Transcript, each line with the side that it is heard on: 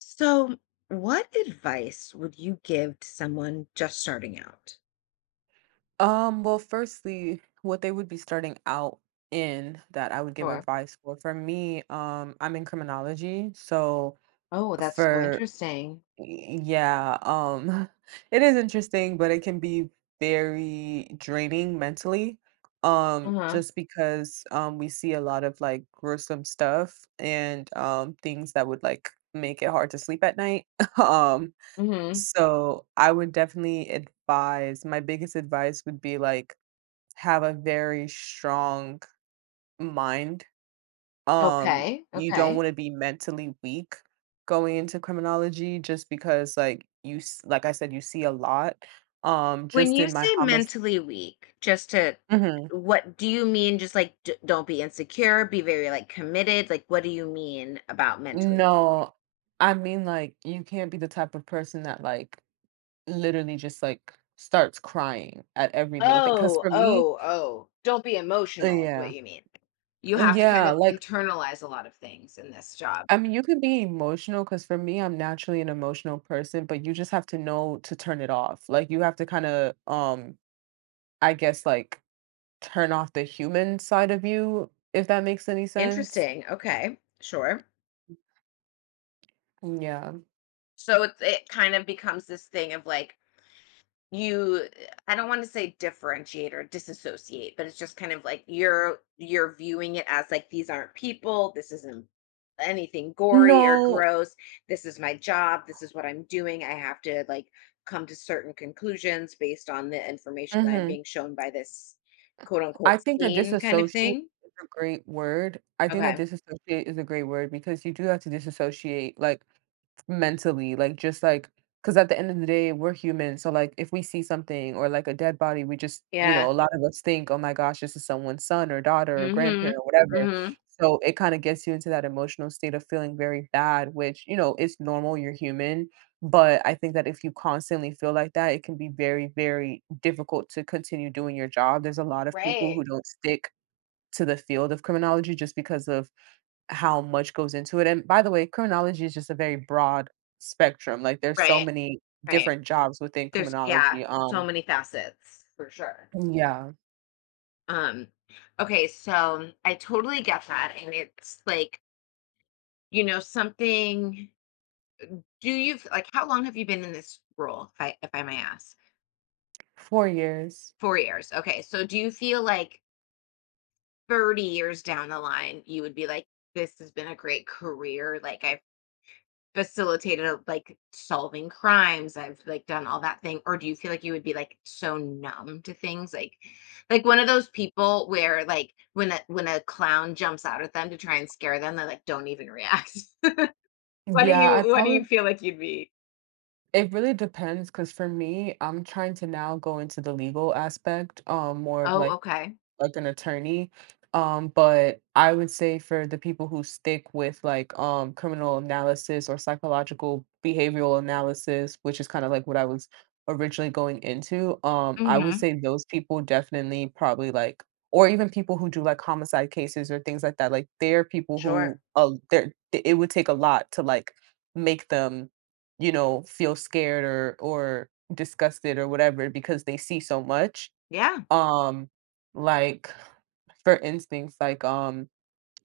left: So, what advice would you give to someone just starting out?
right: Well, firstly, what they would be starting out in that I would give
left: Sure.
right: advice for. For me, I'm in criminology, so
left: Oh, that's so
right: for
left: interesting.
right: yeah, it is interesting, but it can be very draining mentally.
left: Uh-huh.
right: Just because we see a lot of like gruesome stuff and things that would like make it hard to sleep at night. Um,
left: Mm-hmm.
right: so I would definitely advise, my biggest advice would be like have a very strong mind. Um,
left: Okay.
right: you don't
left: Okay.
right: want to be mentally weak going into criminology just because like like I said you see a lot
left: When
right: just
left: you
right: in my
left: say
right: how
left: mentally weak, just to
right: Mhm.
left: what do you mean? Don't be insecure, be very like committed. Like, what do you mean about mentally weak?
right: No, I mean like you can't be the type of person that like literally just like starts crying at every little thing cuz
left: Oh,
right: for me
left: oh, oh. Don't be emotional is what
right: yeah.
left: you mean. You have to kind
right: Yeah,
left: of
right: like
left: internalize a lot of things in this job.
right: I mean, you could be emotional because for me, I'm naturally an emotional person, but you just have to know to turn it off. Like you have to kind of, I guess, like turn off the human side of you, if that makes any sense.
left: Interesting. Okay, sure.
right: Yeah.
left: So it kind of becomes this thing of like you I don't want to say differentiate or disassociate, but it's just kind of like you're viewing it as like these aren't people, this isn't anything gory or
right: No.
left: gross. This is my job, this is what I'm doing. I have to like come to certain conclusions based on the information I'm
right: Hmm.
left: being shown by this quote unquote
right: I think that
left: scene kind of
right: disassociate
left: thing.
right: is a great word. I think that
left: Okay.
right: disassociate is a great word because you do have to disassociate. Like mentally, like, just like because at the end of the day, we're human. So, like, if we see something or like a dead body, we just,
left: Yeah.
right: a lot of us think, oh my gosh, this is someone's son or daughter or
left: Mhm.
right: grandparent or whatever.
left: Mhm.
right: So, it kind of gets you into that emotional state of feeling very bad, which, you know, it's normal. You're human. But I think that if you constantly feel like that, it can be very, very difficult to continue doing your job. There's a lot of people
left: Right.
right: who don't stick to the field of criminology just because of how much goes into it, and by the way, criminology is just a very broad spectrum, like, there's so
left: Right.
right: many
left: Right.
right: different jobs within
left: There's, yeah,
right: criminology,
left: so many facets for sure.
right: yeah,
left: Um okay, so I totally get that and it's like, you know, something do you like how long have you been in this role if I may ask?
right: four years.
left: 4 years. Okay. So do you feel like 30 years down the line you would be like this has been a great career, like I facilitated, like, solving crimes, I've like done all that thing, or do you feel like you would be like so numb to things like one of those people where like when a clown jumps out at them to try and scare them, they like don't even react.
right: Yeah, I
left: What do you
right: probably
left: feel like you'd be?
right: it really depends because for me, I'm trying to now go into the legal aspect, more of,
left: Oh, okay.
right: like an attorney. But I would say for the people who stick with like criminal analysis or psychological behavioral analysis, which is kind of like what I was originally going into, I would
left: Mm-hmm.
right: say those people definitely probably like or even people who do like homicide cases or things like that. Like they're people
left: Sure.
right: who it would take a lot to like make them, you know, feel scared or disgusted or whatever because they see so much.
left: Yeah.
right: Um like for instance, like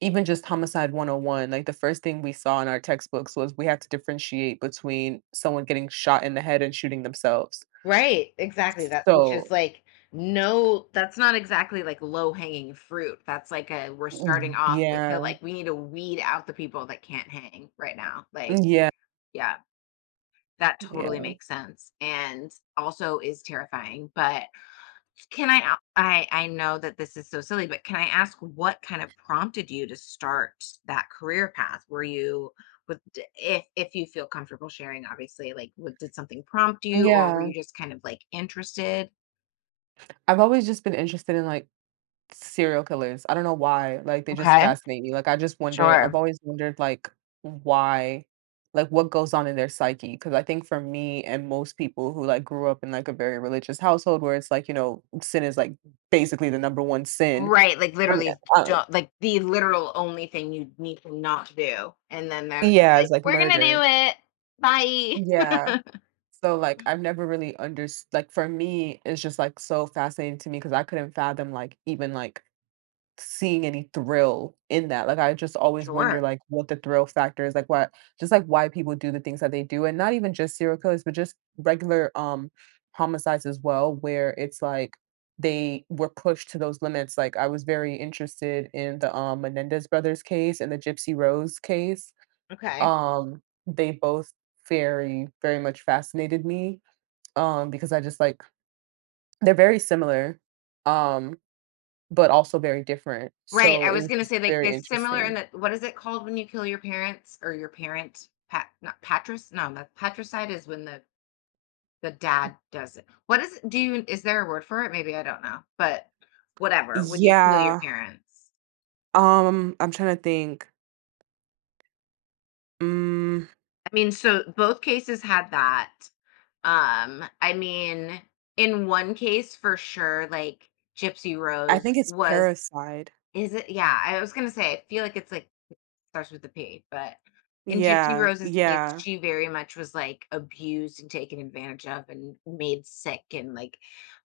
right: even just homicide 101, like the first thing we saw in our textbooks was we had to differentiate between someone getting shot in the head and shooting themselves.
left: Right. Exactly. That, which is
right: So,
left: like, no, that's not exactly like low hanging fruit. That's like a, we're starting
right: mm,
left: off with the,
right: yeah.
left: like, we need to weed out the people that can't hang right now, like.
right: Yeah,
left: Yeah, that totally
right: yeah,
left: makes sense and also is terrifying. But can I I know that this is so silly, but can I ask what kind of prompted you to start that career path? Were you with if you feel comfortable sharing, obviously, like, what, did something prompt you, or were
right: yeah.
left: you just kind of like interested?
right: I've always just been interested in like serial killers. I don't know why, like, they just
left: Okay,
right: fascinate me, like, I've
left: sure.
right: always wondered, like, why like, what goes on in their psyche. Because I think for me and most people who, like, grew up in, like, a very religious household where it's like, you know, sin is, like, basically the number one sin.
left: Right, like
right: I mean,
left: literally
right: uh
left: don't, like, the literal only thing you need to not do. And then they're just
right: yeah, it's
left: like,
right: like
left: we're gonna
right: murder.
left: do it. Bye.
right: Yeah. So, like, I've never really understood. Like, for me, it's just, like, so fascinating to me because I couldn't fathom, like, even, like seeing any thrill in that, like, I just always wonder,
left: Sure.
right: like, what the thrill factor is, like, what, just, like, why people do the things that they do, and not even just serial killers, but just regular, homicides as well, where it's like they were pushed to those limits, like, I was very interested in the, Menendez brothers case and the Gypsy Rose case,
left: Okay.
right: um, they both very, very much fascinated me, because I just, like they're very similar, um but also very different.
left: Right,
right: So
left: I
right: it
left: was
right: was
left: gonna
right: just
left: say, like,
right: very
left: they're similar in
right: interesting.
left: that, what is it called when you kill your parents or your parent? Pat, not patric, no, the patricide is when the dad does it. What is it, do you, is there a word for it? Maybe I don't know, but whatever, when you kill your
right: Yeah,
left: parents.
right: I'm trying to think. Mm,
left: I mean, so both cases had that. I mean, in one case for sure, like Gypsy
right: I
left: Rose
right: think it's
left: was,
right: Parasite.
left: is it, yeah, I was gonna say, I feel like it's like starts with a P, but in Gypsy
right: Yeah,
left: Rose's case,
right: yeah.
left: she very much was like abused and taken advantage of and made sick and like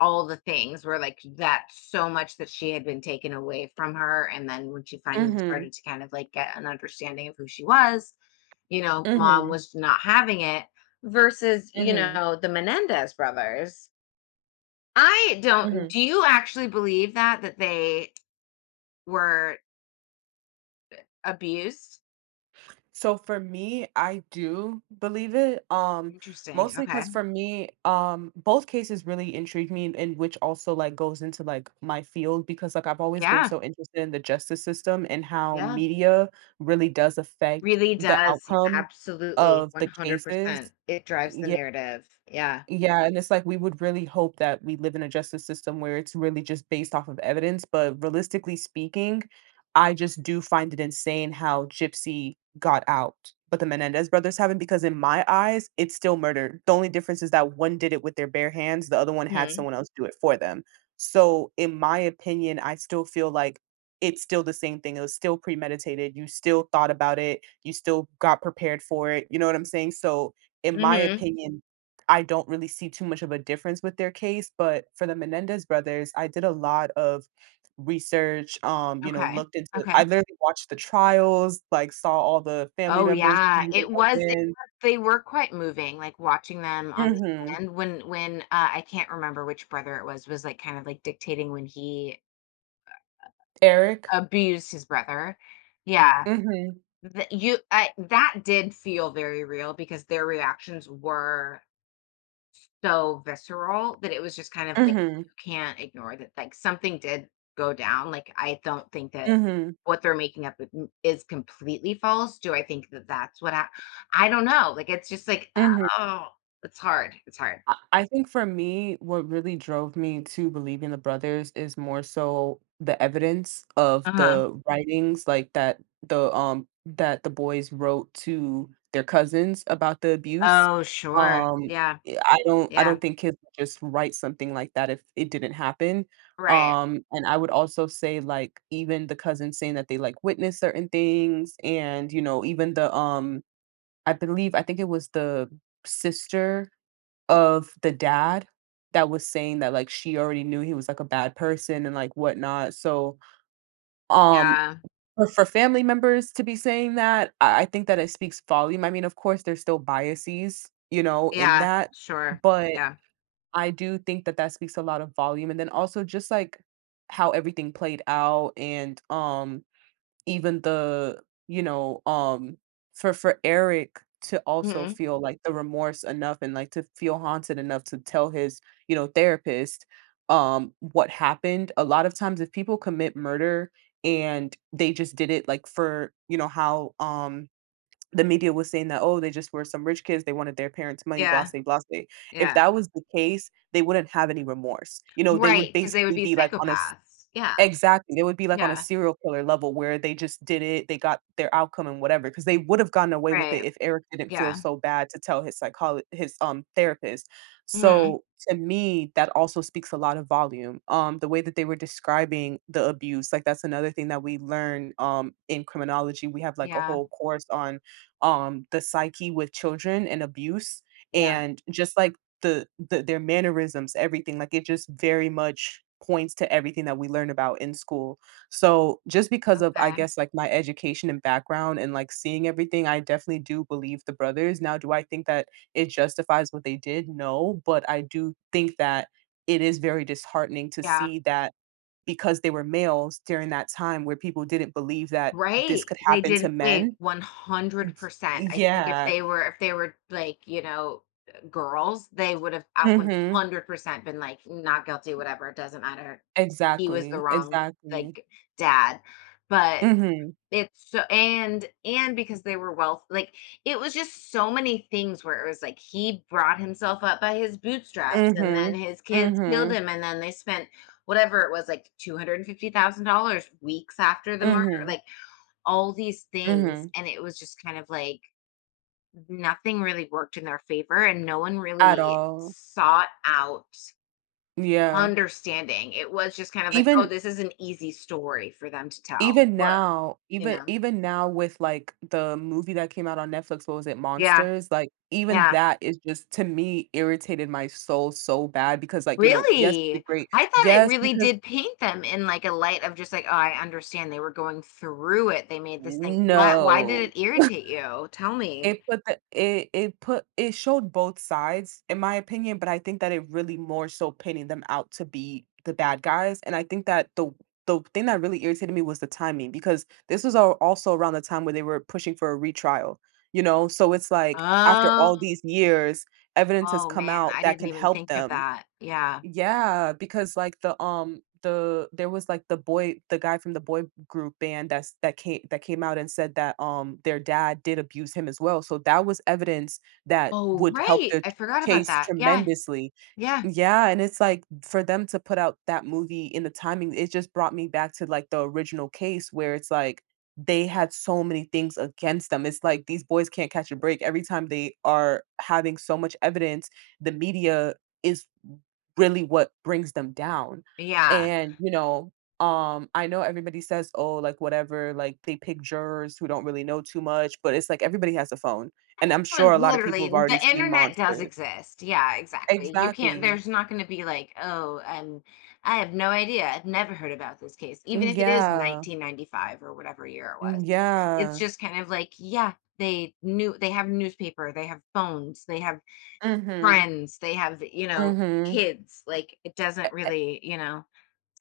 left: all the things were like that so much that she had been taken away from her. And then when she finally
right: Mhm,
left: started to kind of like get an understanding of who she was, you know, mom
right: mhm,
left: was not having it versus, you
right: mhm,
left: know, the Menendez brothers. I don't,
right: mhm.
left: do you actually believe that, that they were abused?
right: So for me, I do believe it.
left: Interesting.
right: Mostly because
left: Okay.
right: for me, both cases really intrigued me, and which also like goes into like my field because like I've always been
left: Yeah.
right: so interested in the justice system and how
left: Yeah.
right: media really does affect
left: Really
right: the
left: does,
right: outcome
left: absolutely,
right: of the cases.
left: 100%. It drives the narrative, yeah.
right: Yeah, and it's like we would really hope that we live in a justice system where it's really just based off of evidence, but realistically speaking, I just do find it insane how Gypsy got out, but the Menendez brothers haven't because in my eyes, it's still murder. The only difference is that one did it with their bare hands, the other one had
left: Mhm,
right: someone else do it for them. So in my opinion, I still feel like it's still the same thing. It was still premeditated. You still thought about it. You still got prepared for it. You know what I'm saying? So in my
left: mhm,
right: opinion, I don't really see too much of a difference with their case, but for the Menendez brothers, I did a lot of research, you know,
left: okay,
right: looked into I
left: okay.
right: literally watched the trials, like, saw all the family
left: Oh,
right: members
left: yeah,
right: bringing in
left: it was, it
right: evidence.
left: was, they were quite moving, like, watching them on the
right: Mhm.
left: stand when I can't remember which brother it was, like, kind of, like, dictating when he
right: Eric?
left: abused his brother. Yeah,
right: Mhm.
left: th you I that did feel very real because their reactions were so visceral that it was just kind of like,
right: Mhm.
left: you can't ignore that, like, something did go down, like, I don't think that
right: Mhm.
left: what they're making up with is completely false. Do I think that that's what hap I don't know, like, it's just like,
right: Mhm.
left: oh, it's hard, it's hard.
right: I think for me, what really drove me to believe in the brothers is more so the evidence of
left: Uh-huh.
right: the writings, like that the boys wrote to their cousins about the abuse.
left: Oh, sure.
right: Um,
left: Yeah,
right: I don't I
left: yeah.
right: don't think kids would just write something like that if it didn't happen.
left: Right.
right: And I would also say like even the cousins saying that they like witnessed certain things, and you know even the I believe I think it was the sister of the dad that was saying that, like, she already knew he was, like, a bad person and, like, whatnot, so, um,
left: Yeah,
right: for family members to be saying that, I think that it speaks volume, I mean, of course, there's still biases, you know, in
left: yeah,
right: that,
left: sure.
right: but
left: Yeah.
right: I do think that that speaks a lot of volume, and then also just, like, how everything played out and, even the you know, for Eric to also
left: Mhm.
right: feel, like, the remorse enough and, like, to feel haunted enough to tell his, you know, therapist, what happened. A lot of times if people commit murder and they just did it, like, for you know, how, the media was saying that, "Oh, they just were some rich kids, they wanted their parents' money,
left: Yeah,
right: blase, blase." If
left: yeah.
right: that was the case, they wouldn't have any remorse. You know, they would
left: Right. Because they would
right: basically
left: be
right: be, like, on a
left: psychopaths. Yeah,
right: exactly, they would be like on a
left: yeah,
right: serial killer level where they just did it, they got their outcome and whatever, because they would have gotten away with it
left: right.
right: if Eric didn't feel
left: Yeah.
right: so bad to tell his psycholo his, therapist.
left: Mhm.
right: So, to me, that also speaks a lot of volume. The way that they were describing the abuse, like, that's another thing that we learn, in criminology, we have, like, a
left: Yeah,
right: whole course on, the psyche with children and abuse,
left: yeah.
right: and just like the their mannerisms, everything. Like it just very much points to everything that we learn about in school. So just because of I
left: Okay.
right: guess like my education and background and like seeing everything, I definitely do believe the brothers. Now, do I think that it justifies what they did? No, but I do think that it is very disheartening to
left: Yeah.
right: see that because they were males during that time where people didn't believe that this
left: Right.
right: could
left: They
right: happen to
left: did, big
right: men. Y-
left: 100%. I think if
right: Yeah.
left: they were, if they were like, you know, girls, they would have at
right: Mhm.
left: 100% been like, not guilty, whatever, it doesn't matter. He was the
right: Exactly.
left: wrong,
right: Exactly.
left: like, dad. But
right: Mhm.
left: it's so, and because they were wealth like, it was just so many things where it was like he brought himself up by his bootstraps and then
right: Mhm.
left: his kids killed
right: Mhm.
left: him and then they spent whatever it was like $250,000 weeks after the murder.
right: Mhm.
left: Like all these things,
right: Mhm.
left: and it was just kind of like nothing really worked in their favor and no one
right: At
left: really
right: all.
left: sought out
right: Yeah.
left: understanding. It was just kind of like, "Oh,
right: Even
left: this is an easy story for them to tell."
right: even
left: What,
right: now,
left: you
right: even
left: know?
right: even now with, like, the movie that came out on Netflix, what was it?
left: Yeah,
right: Monsters? Like, even
left: yeah.
right: that is just to me, irritated my soul so bad because, like, you know, yes, it's a
left: Really?
right: great
left: I thought it
right: yes,
left: really
right: because
left: did paint them in like a light of just like, "Oh, I understand they were going through it. They made this thing." What, why did
right: no.
left: it irritate you? Tell me.
right: It put it showed both sides, in my opinion, but I think that it really more so painting them out to be the bad guys, and I think that the thing that really irritated me was the timing, because this was al also around the time where they were pushing for a retrial, you know? So it's like, after
left: Oh,
right: all these years, evidence has
left: oh
right: come
left: man,
right: out
left: I
right: that
left: didn't
right: can
left: even
right: help
left: think of
right: them,
left: that. Yeah.
right: yeah, because like there was like the guy from the boy group band that came out and said that their dad did abuse him as well. So that was evidence that
left: Oh,
right: would help
left: right.
right: the
left: I forgot about
right: case
left: that. Yeah.
right: tremendously.
left: Yeah.
right: Yeah, and it's like for them to put out that movie in the timing, it just brought me back to like the original case where it's like they had so many things against them. It's like these boys can't catch a break. Every time they are having so much evidence, the media is really what brings them down.
left: Yeah.
right: And, you know, I know everybody says, oh, like whatever, like they pick jurors who don't really know too much, but it's like everybody has a phone. And I'm
left: Well,
right: sure a lot of people
left: literally,
right: have
left: the
right: already seen
left: internet does
right: Monsters.
left: exist. Yeah, exactly. You can't,
right: Exactly.
left: there's not going to be like, oh, I have no idea. I've never heard about this case, even
right: Mm,
left: if it is
right: yeah.
left: 1995 or whatever year it
right: Mm,
left: was. It's
right: yeah.
left: just kind of like, yeah, they knew, they have newspaper, they have phones, they have
right: Mm-hmm.
left: friends, they have, you know,
right: Mm-hmm.
left: kids. Like, it doesn't really, you know,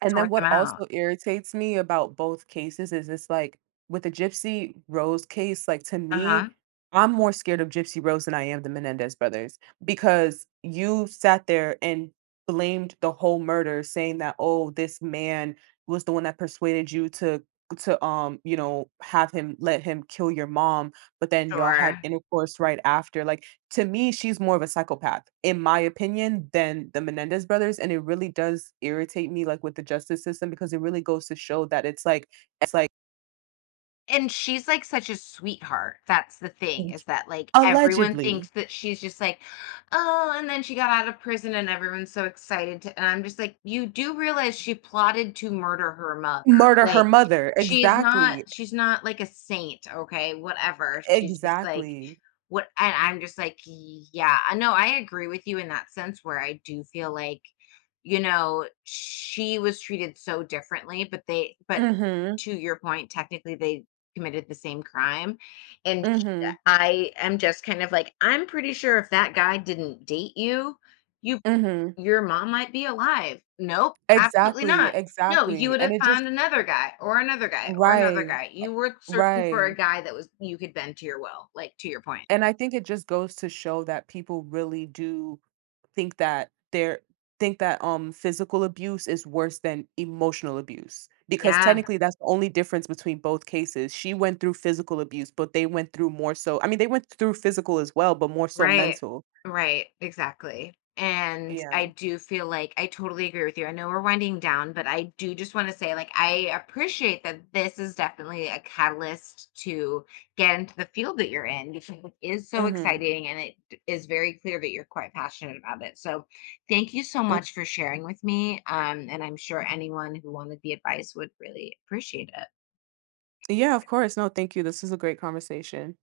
right: And then
left: sort them
right: what
left: out.
right: also irritates me about both cases is it's like with the Gypsy Rose case, like to
left: Uh
right: me,
left: huh.
right: I'm more scared of Gypsy Rose than I am the Menendez brothers because you sat there and blamed the whole murder, saying that, oh, this man was the one that persuaded you to you know have him let him kill your mom but then y'all had
left: Sure.
right: intercourse right after like to me, she's more of a psychopath, in my opinion, than the Menendez brothers. And it really does irritate me, like with the justice system, because it really goes to show that it's like
left: And she's, like, such a sweetheart, that's the thing, is that, like, everyone
right: allegedly
left: thinks that she's just like, "Oh," and then she got out of prison and everyone's so excited to, and I'm just like, "You do realize she plotted to murder her mother,
right: murder her
left: like,
right: mother. Exactly.
left: she's not like a saint, okay, whatever, she's just like."
right: Exactly.
left: What, and I'm just like, yeah, I know, I agree with you in that sense where I do feel like, you know, she was treated so differently, but they but
right: Mm hmm.
left: to your point, technically they committed the same crime. And
right: Mm hmm.
left: I am just kind of like, I'm pretty sure if that guy didn't date you, you
right: Mm hmm.
left: your mom might be alive. Nope, absolutely
right: Exactly.
left: not. No, you
right: Exactly.
left: would
right: And
left: have
right: it just,
left: found another guy or another guy or another
right: right.
left: guy. You were searching for a
right: Right.
left: guy that was, you could bend to your will, like to your point.
right: And I think it just goes to show that people really do think that there think that physical abuse is worse than emotional abuse because
left: Yeah,
right: technically that's the only difference between both cases. She went through physical abuse, but they went through more so I mean they went through physical as well, but more so
left: right.
right: mental.
left: Right, exactly. And
right: Yeah.
left: I do feel like, I totally agree with you. I know we're winding down, but I do just want to say, like, I appreciate that this is definitely a catalyst to get into the field that you're in because it is so
right: Mhm.
left: exciting and it is very clear that you're quite passionate about it. So, thank you so
right: Mm.
left: much for sharing with me. And I'm sure anyone who wanted the advice would really appreciate it.
right: Yeah, of course. No, thank you. This is a great conversation.